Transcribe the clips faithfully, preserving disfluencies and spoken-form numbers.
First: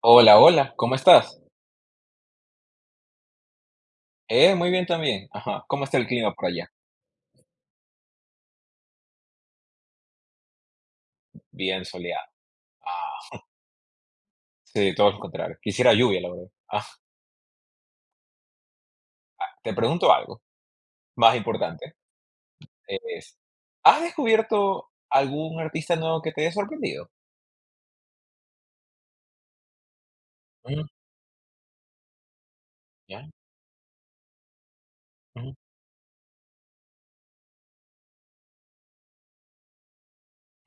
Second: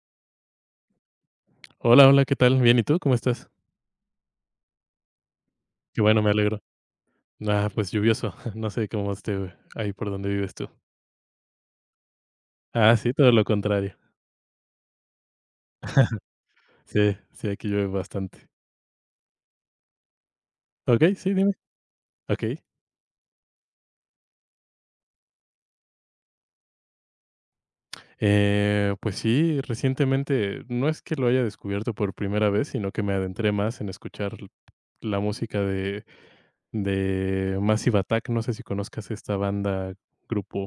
Hola, hola, ¿cómo estás? Hola, hola, ¿qué tal? Bien, ¿y tú? ¿Cómo estás? Eh, muy bien también. Ajá. ¿Cómo está Qué el bueno, me clima por alegro. allá? Ah, pues lluvioso. No sé cómo esté ahí por donde vives tú. Bien soleado. Ah, sí, todo Ah, lo contrario. sí, todo lo contrario. Quisiera lluvia, la verdad. Ah, Sí, sí, aquí llueve bastante. Te pregunto algo Okey, sí, más dime. importante. Okey. Es, ¿Has descubierto algún artista nuevo que te haya sorprendido? Eh, pues sí, recientemente Mm, no es que lo haya descubierto por primera vez, sino que me ya. adentré más en escuchar l- la Ujú, música de de Massive Attack. No sé si conozcas esta banda,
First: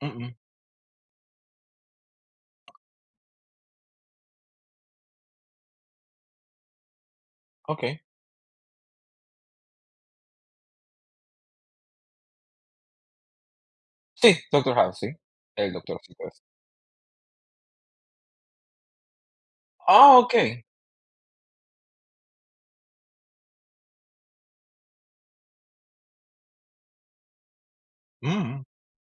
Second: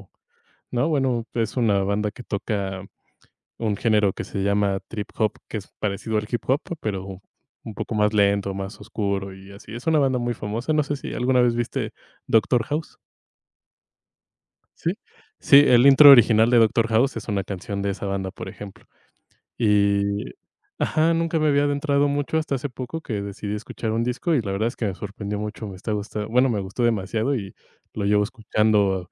mm, mm, ¿no? Bueno, es una banda que toca un género que se llama trip hop, que es parecido al hip hop, pero un poco okey. más lento, más oscuro y así. Es una banda muy famosa, no sé si alguna vez viste Doctor House, Sí, Doctor ¿sí? House, sí. Sí, El el Doctor intro House. original de Doctor House es una canción de esa banda, por ejemplo. Ah, Y okey. ajá, nunca me había adentrado mucho hasta hace poco que decidí escuchar un disco y la verdad es que me sorprendió mucho, me está gusta bueno, me gustó demasiado y lo llevo Mm, escuchando,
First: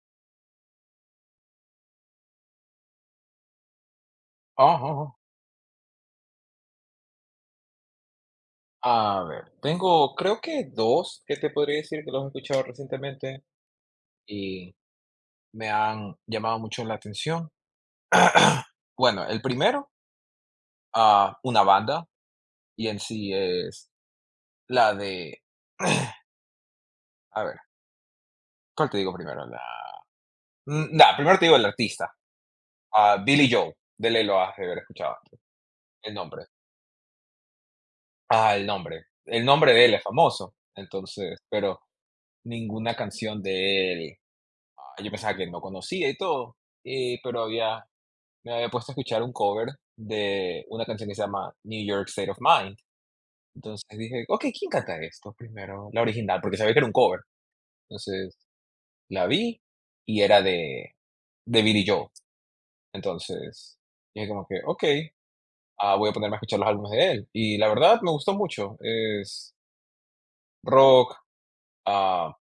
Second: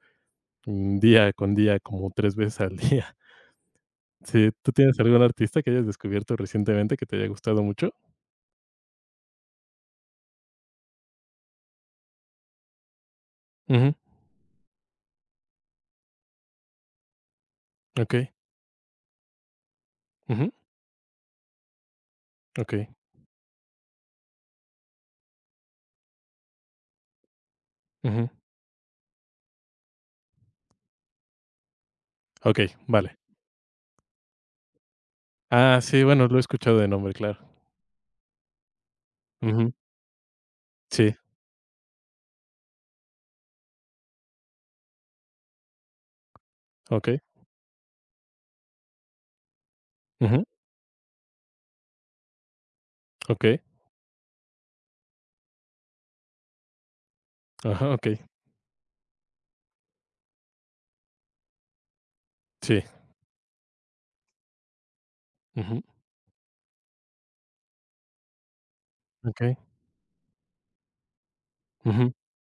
mm, día con día como tres veces al día. Sí, ah, ¿tú tienes ah, ah. algún artista que hayas descubierto recientemente que te haya gustado mucho? A ver, tengo, creo que, dos que te podría decir que los he escuchado recientemente Ujú. y me han llamado mucho la atención. Okey. Bueno, el primero, Ujú. ah, una banda, y Okey. en sí es la de. A ver, Ujú. ¿cuál te digo primero? La mm, nah, primero te digo el artista, Okey. Ah, vale. Billy Joel, de ley lo has de haber escuchado, Ah, sí, el bueno, lo he nombre. escuchado de nombre, claro. Ah, el nombre. El nombre Ujú. de él es famoso, Sí. entonces, pero ninguna canción de él, ah, yo pensaba que no conocía y todo, eh, Okey. pero había me había puesto a escuchar un cover Ujú. de una canción que se llama New York State of Mind. Okey. Entonces dije: "Okey, ¿quién canta esto?". Primero, la original, porque sabía que era un cover. Ajá. Okey. Entonces, la vi y era de de Billy Joel. Sí. Entonces, dije como que: "Okey, Ujú. ah, voy a ponerme a escuchar los álbumes de él". Y la verdad me gustó mucho. Es Okey. rock, Ujú. ah,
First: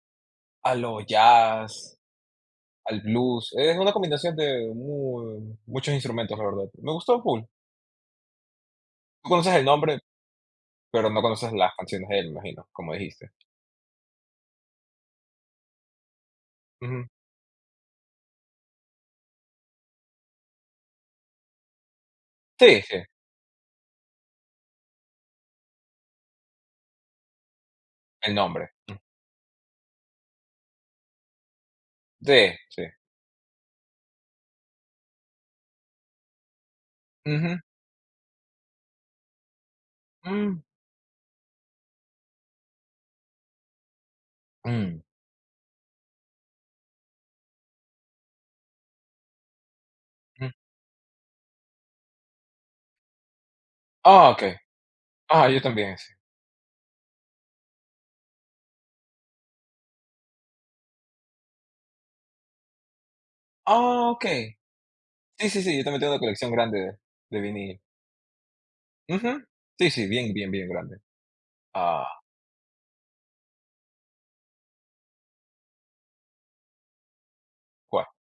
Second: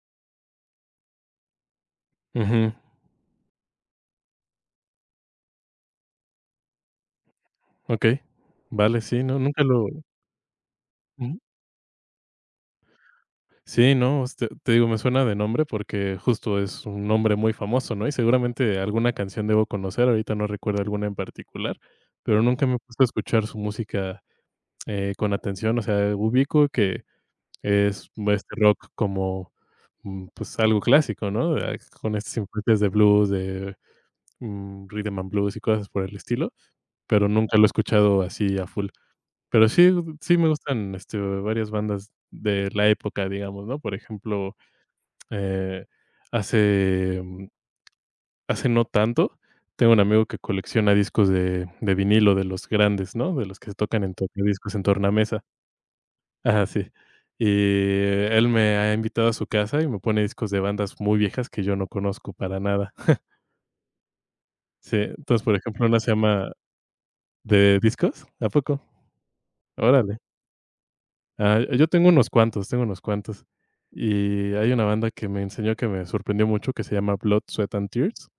a lo jazz, Ujú. al blues. Es una combinación de mu muchos instrumentos, la verdad. Me gustó full. Okey. Vale. Sí. Tú No, conoces nunca el lo... nombre, pero no Ujú. conoces las canciones de él, me imagino, como dijiste. Sí, no, este, te digo, me suena de nombre porque justo es Ujú. un nombre muy famoso, ¿no? Y seguramente alguna canción debo conocer, ahorita no recuerdo alguna en particular, pero nunca me he Sí, sí, puesto a escuchar su música Eh, con atención, o sea, ubico que es el este nombre. rock Mm. como, mm, pues, algo clásico, ¿no? Ah, con estas Sí, influencias sí. de blues, de, mm, rhythm and blues y cosas por el estilo, pero nunca Ujú. lo he escuchado así a full. Pero sí, sí me Mm. gustan, este, varias bandas de la época, digamos, ¿no? Por ejemplo, Mm, eh, hace, mm, hace no tanto, tengo un amigo que mm. colecciona discos de de vinilo de los grandes, ¿no? De los que se tocan en Ah, okey. discos en tornamesa. Ah, yo también, sí. Ajá, sí. Y él me ha invitado a su casa y me pone discos de bandas muy viejas que yo no conozco para nada. Ah, okey. Sí, entonces, Sí, por sí, sí, yo ejemplo, una también se tengo una colección llama... grande de de ¿De vinil. discos? ¿A poco? Ujú. Sí, sí, Órale. bien, bien, bien grande. Ah, yo Ah, tengo unos cuantos, tengo unos cuantos. Y hay una banda que me enseñó que me sorprendió mucho que se llama Blood, Sweat and ¿cuál? Tears,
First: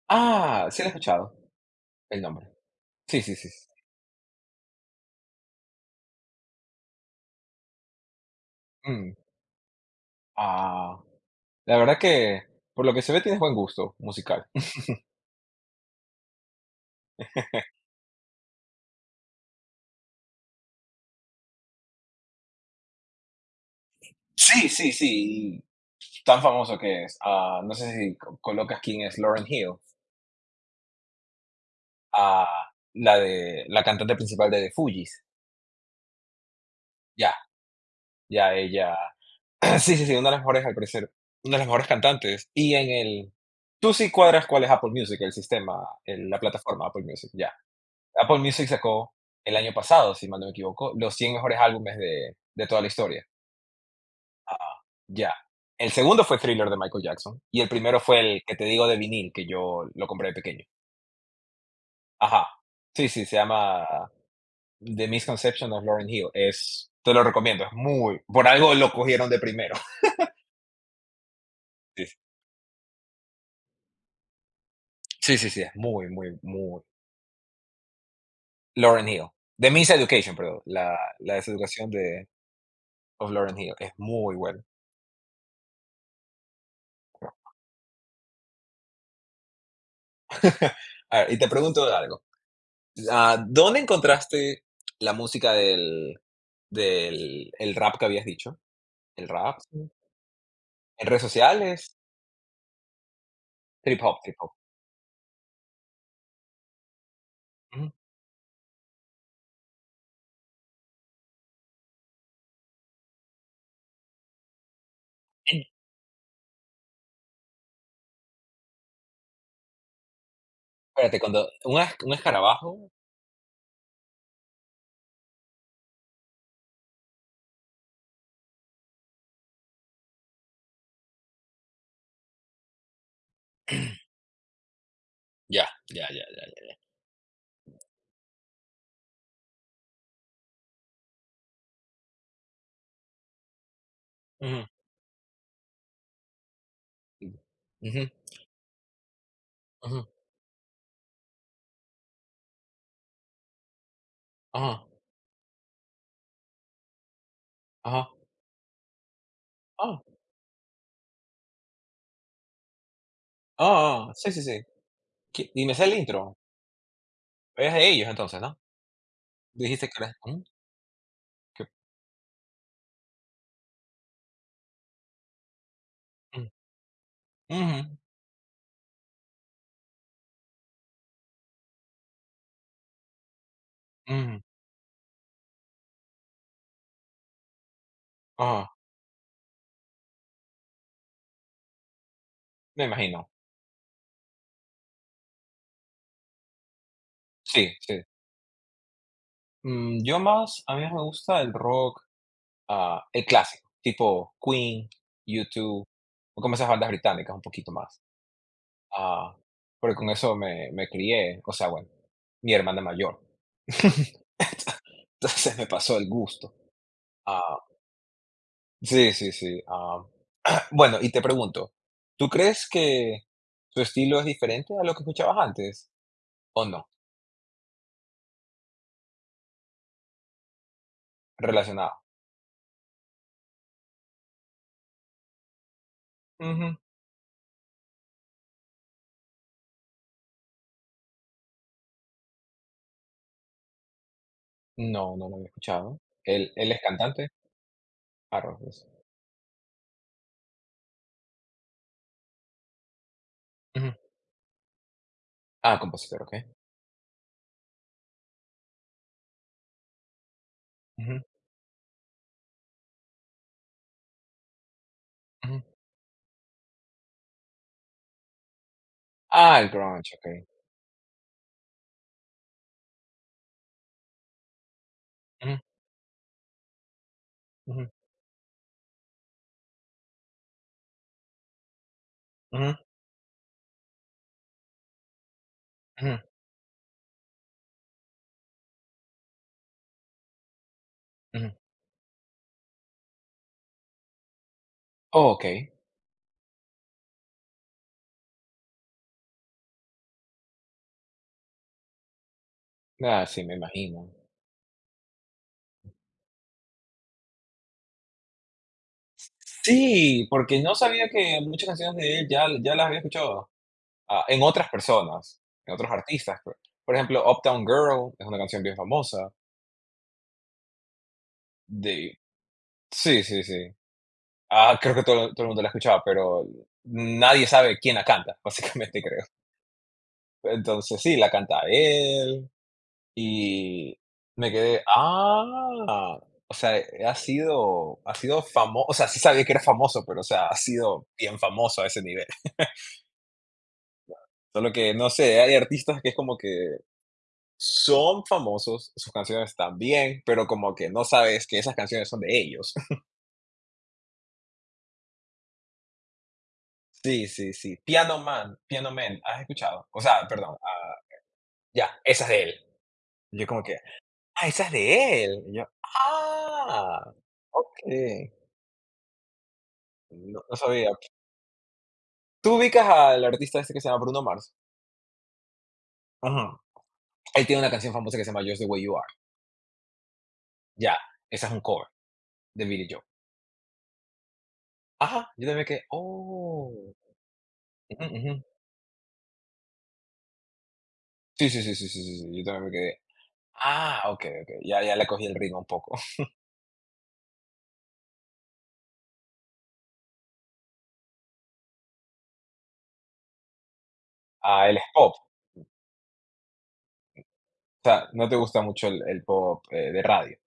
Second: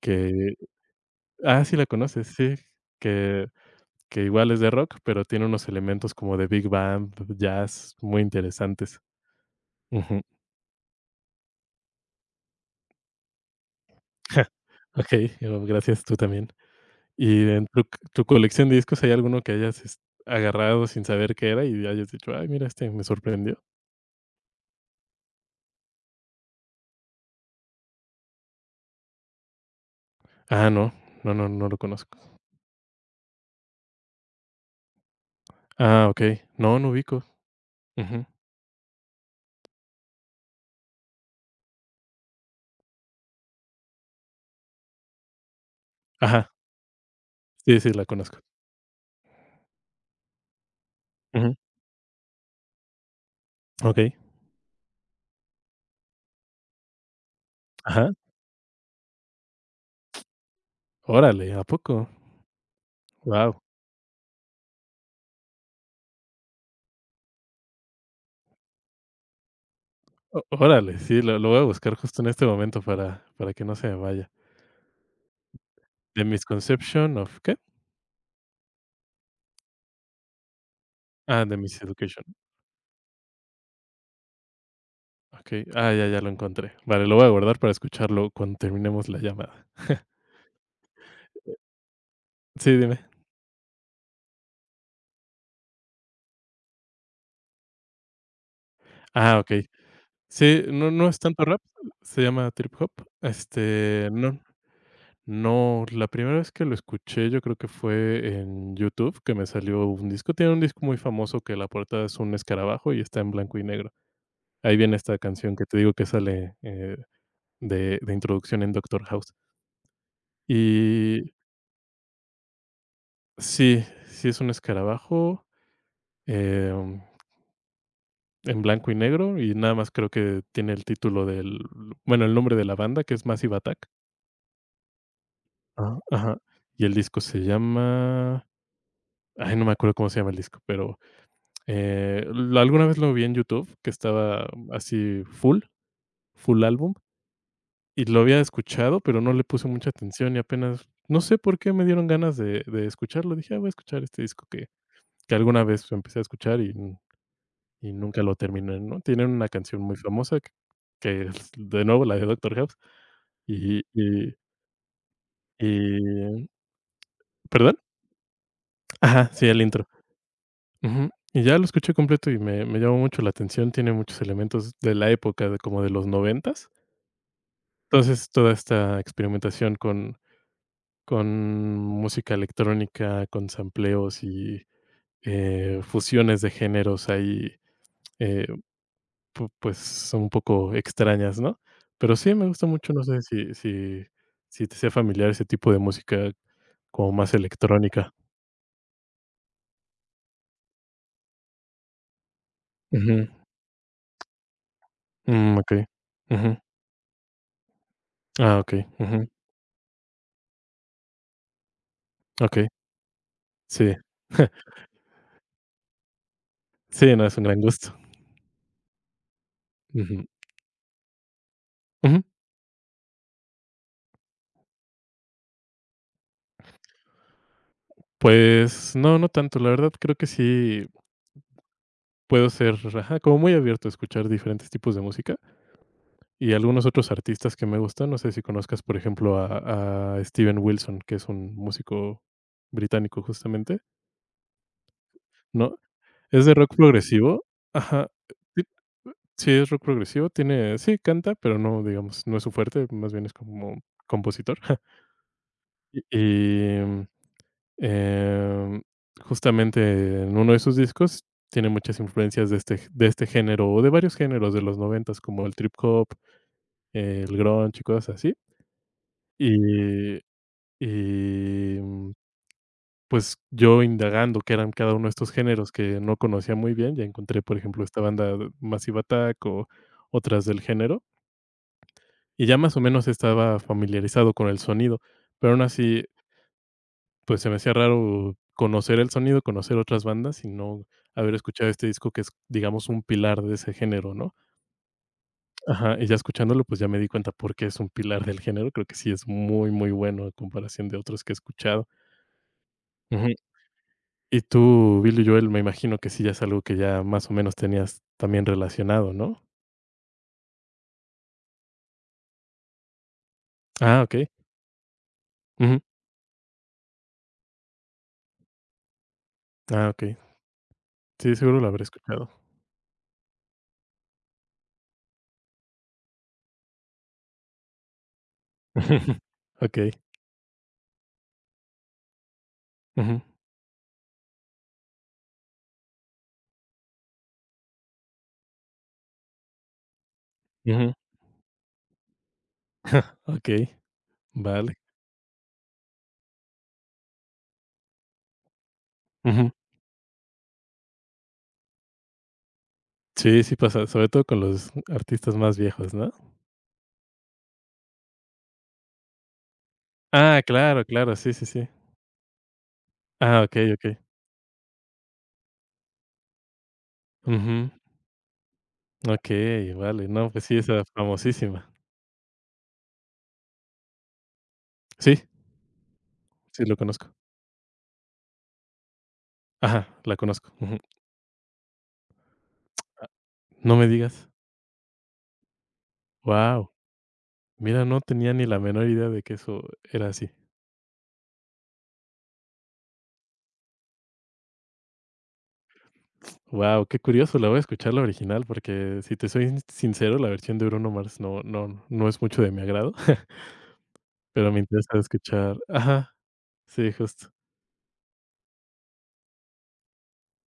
que Ah, sí la he escuchado, ah, sí la el conoces, nombre. sí, Sí, sí, que sí, sí. que igual es de rock, pero tiene unos elementos como de big band, jazz, muy interesantes. Mm. Ujú. Ah, la verdad que, por lo que se ve, tienes buen gusto musical. Okey, gracias, tú también. Y en tu tu colección de discos, ¿hay alguno que hayas es agarrado sin saber qué era y hayas dicho: "Ay, mira, este me sorprendió"? Sí, sí, sí, y tan famoso que es. Ah, no sé si co colocas quién es Lauren Hill. Ah, no, no, no, no lo conozco. Ah, la de la cantante principal de The Fugees. Ah, okey. No, no ubico. Ya, Ujú. ya ella. Sí, sí, sí, una de las mejores, al parecer, una de las mejores cantantes. Y en el tú sí cuadras cuál es Apple Music, el sistema, el la Ajá. plataforma Apple Music, ya. Sí, sí, la Apple conozco. Music sacó el año pasado, si mal no me equivoco, los cien Ujú. mejores álbumes de de toda la historia. Okey. Ah. Ya. El segundo fue Thriller de Michael Jackson, y el primero Ajá. fue el que te digo de vinil, que yo lo compré de pequeño. Órale, ¿a poco? Ajá. Sí, sí, se Wow. llama The Misconception of Lauryn Hill. Es Te lo recomiendo, es muy, por algo lo cogieron de primero. Órale, sí, lo lo voy a buscar justo en este momento para para que no se me vaya. Sí, sí, sí, sí, es muy, The muy, muy. Misconception of ¿qué? Lauryn Hill. The Miseducation, perdón. La la Ah, The Deseducación Miseducation. de of Lauryn Hill. Es muy buena. Okey. Ah, ya, ya lo encontré. Vale, lo voy a guardar para escucharlo cuando terminemos la llamada. A ver, y te pregunto algo. Sí, dime. Ah, ¿dónde encontraste la música del del el rap que habías dicho? ¿El Ah, rap? okey. Sí. Sí, no, ¿En no es redes tanto rap, sociales? se llama trip hop. Trip Este, hop, trip no, hop. no, la primera vez que lo escuché, yo creo que Ujú. fue en YouTube, que me salió un disco. Tiene un disco muy famoso que la portada es un escarabajo y está en blanco y negro. Ahí viene esta canción En- que te digo que sale, eh, de de introducción en Doctor House. Espérate, Y cuando un es un escarabajo? sí, sí es un escarabajo, em, en blanco y negro, y nada más creo que tiene el título del bueno, el nombre de la banda, que es Massive Attack. Ya, Ah, ya, ya, ajá. ya, ya. Y el disco se llama... ay, no me acuerdo cómo se llama el disco, pero, eh, l alguna vez lo vi en YouTube, que estaba Ujú. así full, full álbum, y Ujú, lo había escuchado, pero no le puse mucha ujú. atención, y apenas, no sé por qué me dieron ganas de de escucharlo. Dije: "Ah, voy a escuchar este disco", que Ajá, que alguna vez empecé a escuchar y n- y ajá. nunca lo terminé, ¿no? Tienen una canción muy Ah, famosa que que es, de nuevo, la de Doctor House, y ah, ah. Sí, y sí, sí. Que y me sé el intro. y Es ¿Perdón? de ellos entonces, ¿no? Ajá, sí, el intro. Dijiste que era, ujú, Ujú. Y ya que. lo escuché completo y me me llamó mucho la atención, tiene muchos elementos de la época, de como de los noventas. Ujú, Entonces, toda esta experimentación con con música electrónica, con sampleos ujú. y, eh, fusiones de géneros ahí, eh, Ah, pu pues, son un poco extrañas, ¿no? Pero sí, me gusta me mucho, no sé imagino. si si si te sea familiar ese tipo de música como más Sí, sí. electrónica. Mm, yo más, a mí más me gusta el rock, ah, el Ujú. clásico, tipo Queen, Mm, okey. U dos, o como Ujú. esas bandas británicas un poquito más. Ah, okey. Ujú. Ah, porque con eso me, me crié, o sea, bueno, mi Okey, hermana mayor. sí. Entonces me pasó el gusto. Sí, no, es un Ah, gran gusto. sí, sí, sí. ah. Ujú, Bueno, y te pregunto, ujú. ¿tú crees que tu estilo es diferente a lo que escuchabas antes o no? Pues no, no tanto, la verdad creo que sí Relacionado. puedo ser, ajá, como muy abierto a escuchar diferentes tipos de música y algunos otros artistas que me gustan. No sé si conozcas, por ejemplo, a a Steven Wilson, que es un músico británico justamente, No, no lo había ¿no? escuchado. Es ¿Él de él rock es cantante? progresivo. Ajá. Ah, Sí, Rodríguez. sí, es rock progresivo, tiene sí, canta, pero no, digamos, no es su fuerte, más bien es como Ujú. compositor. Ah, compositor, ¿ok? y Em, justamente en uno de sus Ujú, discos tiene muchas influencias de este de este género, o de varios géneros de los noventas, como el ujú. trip hop, el grunge y cosas así. Ah, el grunge, Y ¿ok? y, mm, pues, yo indagando qué eran cada uno de estos Ujú, géneros que no conocía muy bien, ya encontré, por ejemplo, ujú, esta banda de Massive Attack o otras del género, y ya ujú, más o menos estaba familiarizado con el sonido, pero aún así... ujú, Pues se me hacía raro conocer el sonido, conocer otras bandas y no haber ujú. escuchado este disco que es, digamos, un pilar de ese género, ¿no? Okey. Ajá, y ya escuchándolo, pues ya me di cuenta por qué es un pilar del género. Creo que sí es muy, muy bueno en comparación de otros que he escuchado. Ah, Ujú. sí, me imagino. Y tú, Billy Joel, me imagino que sí ya es algo que ya más o menos tenías también relacionado, ¿no? Sí, porque no sabía que muchas canciones de él ya ya las había escuchado, Ah, ah, okey. en otras personas, en Ujú. otros artistas. Por por ejemplo, Uptown Girl es una canción bien famosa Ah, okey. Sí, seguro lo habré de. escuchado. Sí, sí, sí. Ah, creo que todo todo el mundo la escuchaba, pero nadie sabe quién la canta, básicamente, creo. Okey. Entonces sí, la canta él Ujú. y me quedé, ah, o sea, eh, ha sido ha sido famoso, o sea, sí sabía que era famoso, pero, o sea, ha Ujú. sido bien famoso a ese nivel. Okey, Solo vale. que, no sé, hay artistas que es como que son famosos, sus canciones Ujú. están bien, pero como que no sabes que esas canciones son de ellos. Sí, sí pasa, sobre todo con los artistas más viejos, ¿no? Sí, sí, sí. Piano Man, Piano Man, ¿has escuchado? O sea, Ah, perdón, claro, ah, claro, sí, sí, sí. ya, esa es de él. Y Ah, yo como okey, que, okey. ah, esa es de él. Y yo, ah, Ujú. okey. Okey, vale. No, No, pues no sí, esa sabía. famosísima. ¿Tú ubicas al artista este que se llama Bruno Mars? Sí, Ajá. sí lo conozco. Él tiene una canción famosa que se llama Just the Way You Are. Ajá, la conozco. Ujú. Ya, esa es un cover de Billy Joel. No me digas. Ajá, yo también me quedé, Wow. oh. Mira, no Ujú, tenía ujú. ni la menor idea de que eso era así. Sí, sí, sí, sí, sí, sí, sí, yo también me quedé. Ah, okey, okey, ya ya le cogí el ritmo un poco. Wow, qué curioso, la voy a escuchar la original, porque si te soy sincero, la versión de Bruno Mars no, no, no es mucho de mi agrado, pero me Ah, él es interesa pop, o escuchar ajá, sí, justo. sea, no te gusta mucho el el pop, eh, de radio.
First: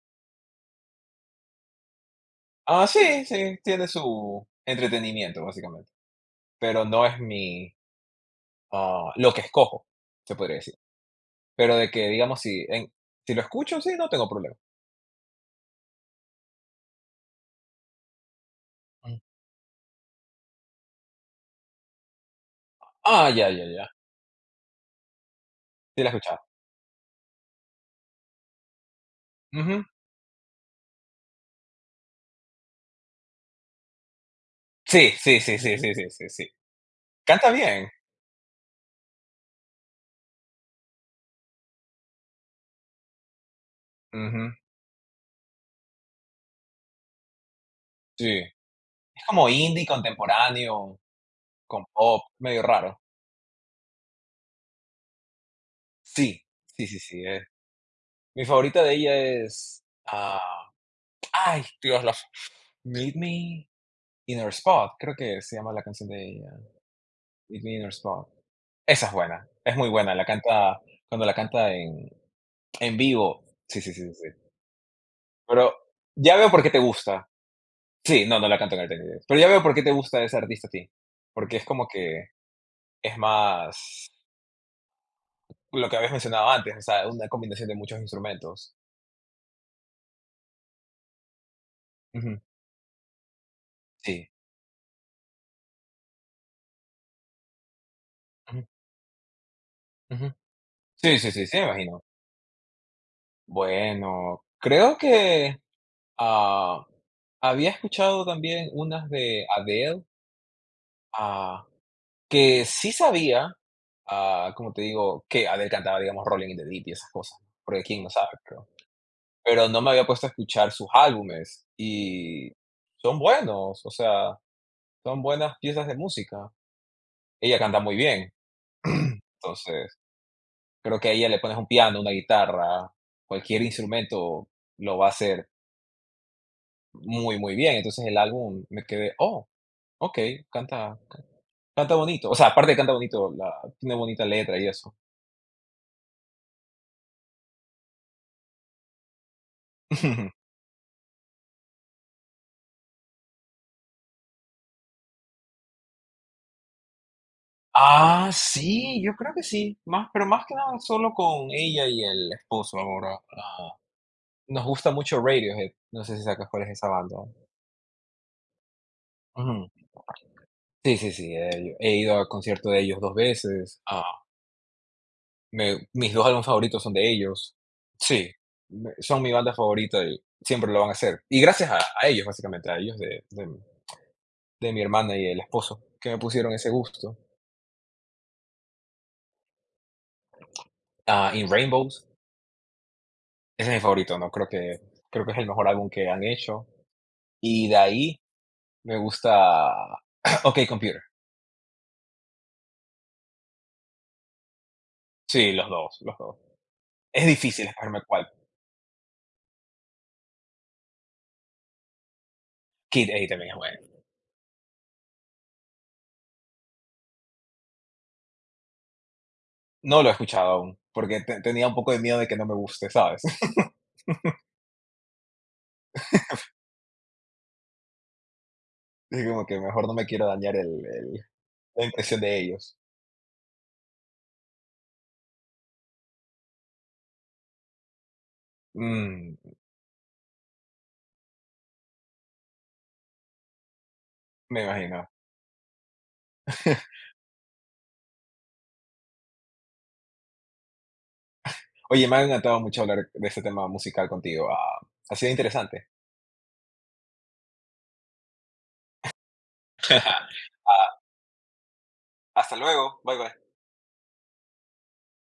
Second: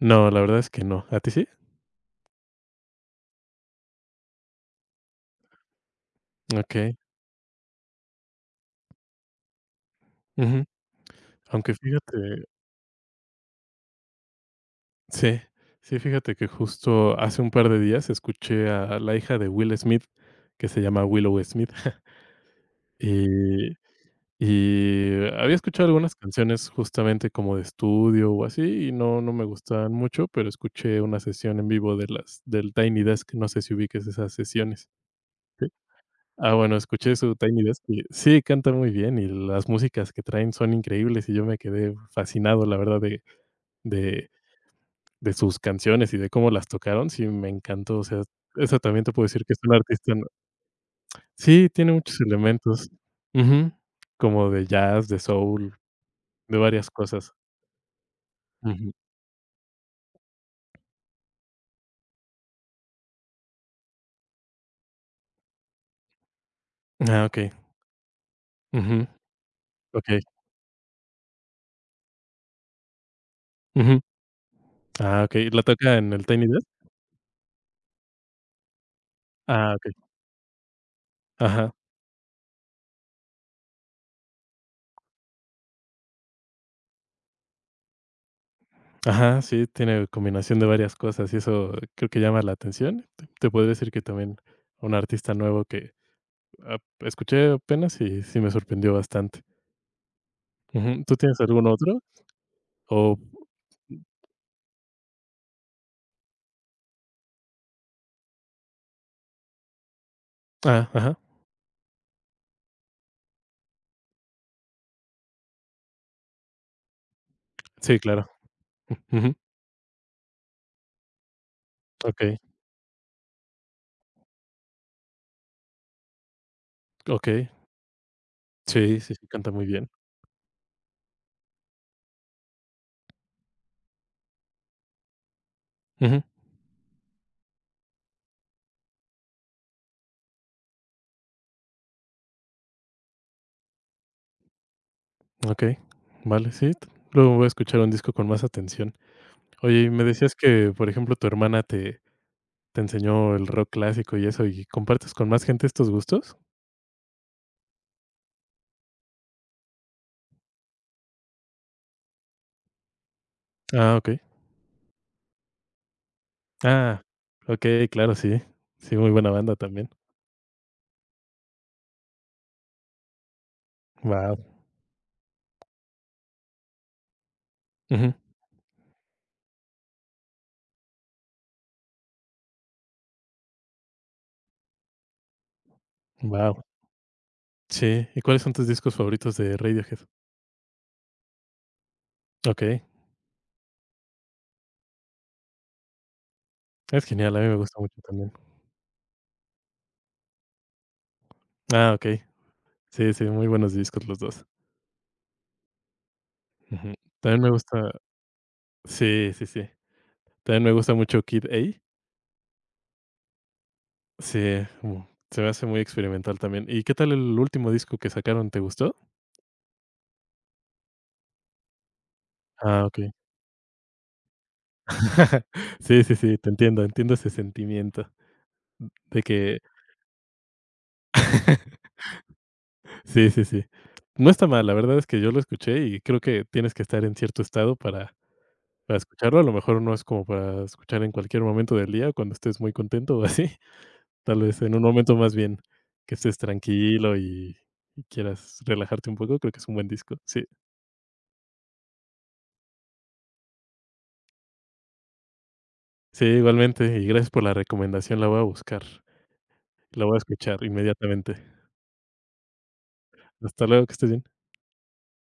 No, la verdad es que no, ¿a ti sí? Ah, sí, sí, tiene su entretenimiento, básicamente, pero Okey. no es mi, ah, lo que escojo, se podría Ujú. decir. Aunque Pero de que, digamos, fíjate si en si lo escucho, sí, no tengo problema. sí, sí, fíjate que justo hace un par de días escuché a la Mm. hija de Will Smith, que se llama Willow Smith, Ah, ya, ya, y ya. y había escuchado Sí la he algunas escuchado. canciones justamente como de estudio o así, y no no me Ujú. gustaban mucho, pero escuché una sesión en vivo de las del Tiny Desk, no sé si ubiques esas sesiones, Sí, sí, sí, ¿sí? sí, sí, sí, sí, sí. Ah, bueno, escuché su Canta Tiny Desk bien. y sí, canta muy bien, y las músicas que traen son increíbles, y yo me quedé fascinado, la verdad, de de Ujú, De sus canciones y de cómo las tocaron, sí me encantó, o sea, sí. esa también te Es puedo decir como que es una indie artista no contemporáneo, sí, con tiene muchos pop, medio elementos. raro. Ujú. Como de jazz, de soul, Sí, de sí, varias sí, sí, cosas. eh. Mi favorita Ujú. de ella es, ah, ay, Dios, la Meet Me in Her Spot, creo que se llama la canción de ella, Ah, okey. Meet Me in Her Spot. Ujú. Esa es buena, es muy buena, Okey. la canta cuando la canta en en vivo. Sí, sí, Ujú. sí, sí, sí. Ah, okey, ¿la Pero toca en el ya Tiny veo por Desk? qué te gusta. Sí, no, no la canto en el Tiny Desk. Pero ya veo por Ah, qué te okey. gusta ese artista a ti, porque es Ajá. como que es más lo que habías mencionado antes, o sea, una combinación de muchos instrumentos. Ajá, sí, tiene combinación de varias cosas y eso creo que Ujú, llama la atención. Te te podría decir que sí. también un artista nuevo que ap escuché apenas y sí me Ujú, sorprendió bastante. ujú. Ujú, ¿tú Sí, sí, tienes sí, sí, me algún otro? imagino. O Bueno, creo que, ah, había escuchado también unas de Adele, Ah, ajá. ah, que sí sabía, ah, como te digo, que Adele cantaba, digamos, Rolling in the Deep y esas cosas, porque Sí, quién no sabe, claro. creo. Ujú. Pero no me había puesto a escuchar sus álbumes Okey, y son buenos, o sea, son buenas piezas de música. okey. Ella canta muy bien, Sí, sí, sí, canta muy bien. entonces creo que a ella le pones un piano, una guitarra, cualquier instrumento lo va a hacer Ujú. muy, muy bien. Entonces el álbum me quedé, oh, ok, canta, canta bonito. O sea, aparte de canta bonito, la, tiene bonita letra y eso. Okey. Vale, sí. t- Luego voy a escuchar un disco con más atención. Oye, y me decías que, por ejemplo, tu hermana te te enseñó el rock clásico y eso, ¿y compartes con más gente estos gustos? Ah, sí, yo creo que sí, más, pero más que nada solo con ella y el esposo ahora. Ah, okey. Nos gusta mucho Radiohead, no sé si sacas cuál es esa Ah, banda. okey, claro, sí. Sí, muy buena banda Ujú. también. Sí, sí, sí, eh, yo he ido al concierto de ellos dos veces, ah, Wow. me mis dos álbumes favoritos son de ellos. Wow. Sí, me son mi banda favorita y siempre lo van a ser. Y gracias a a ellos, básicamente, a ellos, de de de mi hermana y el esposo, que me pusieron ese gusto. Sí, ¿y cuáles son tus discos favoritos de Radiohead? Ah, In Rainbows, Okey. ese es mi favorito, ¿no? Creo que creo que es el mejor álbum que han hecho. Es genial, a mí me Y de gusta mucho ahí también. me gusta OK Computer. Ah, okey. Sí, sí, muy buenos discos los dos. Sí, los dos los dos Ujú. Es También me difícil gusta. escogerme cuál. Sí, sí, sí. También me gusta mucho Kid A. Kid A también es bueno. Sí, mm, se me hace muy experimental también. ¿Y qué tal el último disco que sacaron? ¿Te gustó? No lo he escuchado aún, porque te tenía un poco de miedo de que no me Ah, guste, okey. ¿sabes? Sí, sí, sí, te entiendo, entiendo ese sentimiento de Dije como que que mejor no me quiero dañar el el la impresión de ellos. sí, sí, sí. No está mal, la verdad es que yo lo escuché y creo que tienes que estar en cierto estado para para Mm, escucharlo. A lo mejor no es como para escuchar en cualquier momento del día, cuando estés muy contento o así. Tal vez me en un imagino. momento más bien, que estés tranquilo y y quieras relajarte un poco, creo que es un buen disco. Sí, Oye, me ha encantado mucho hablar de este tema musical contigo, ah, ha sido interesante. sí, igualmente, y gracias por la recomendación, la voy a buscar, la voy a escuchar Ah, inmediatamente. hasta luego, bye, bye. Hasta luego, que estés bien.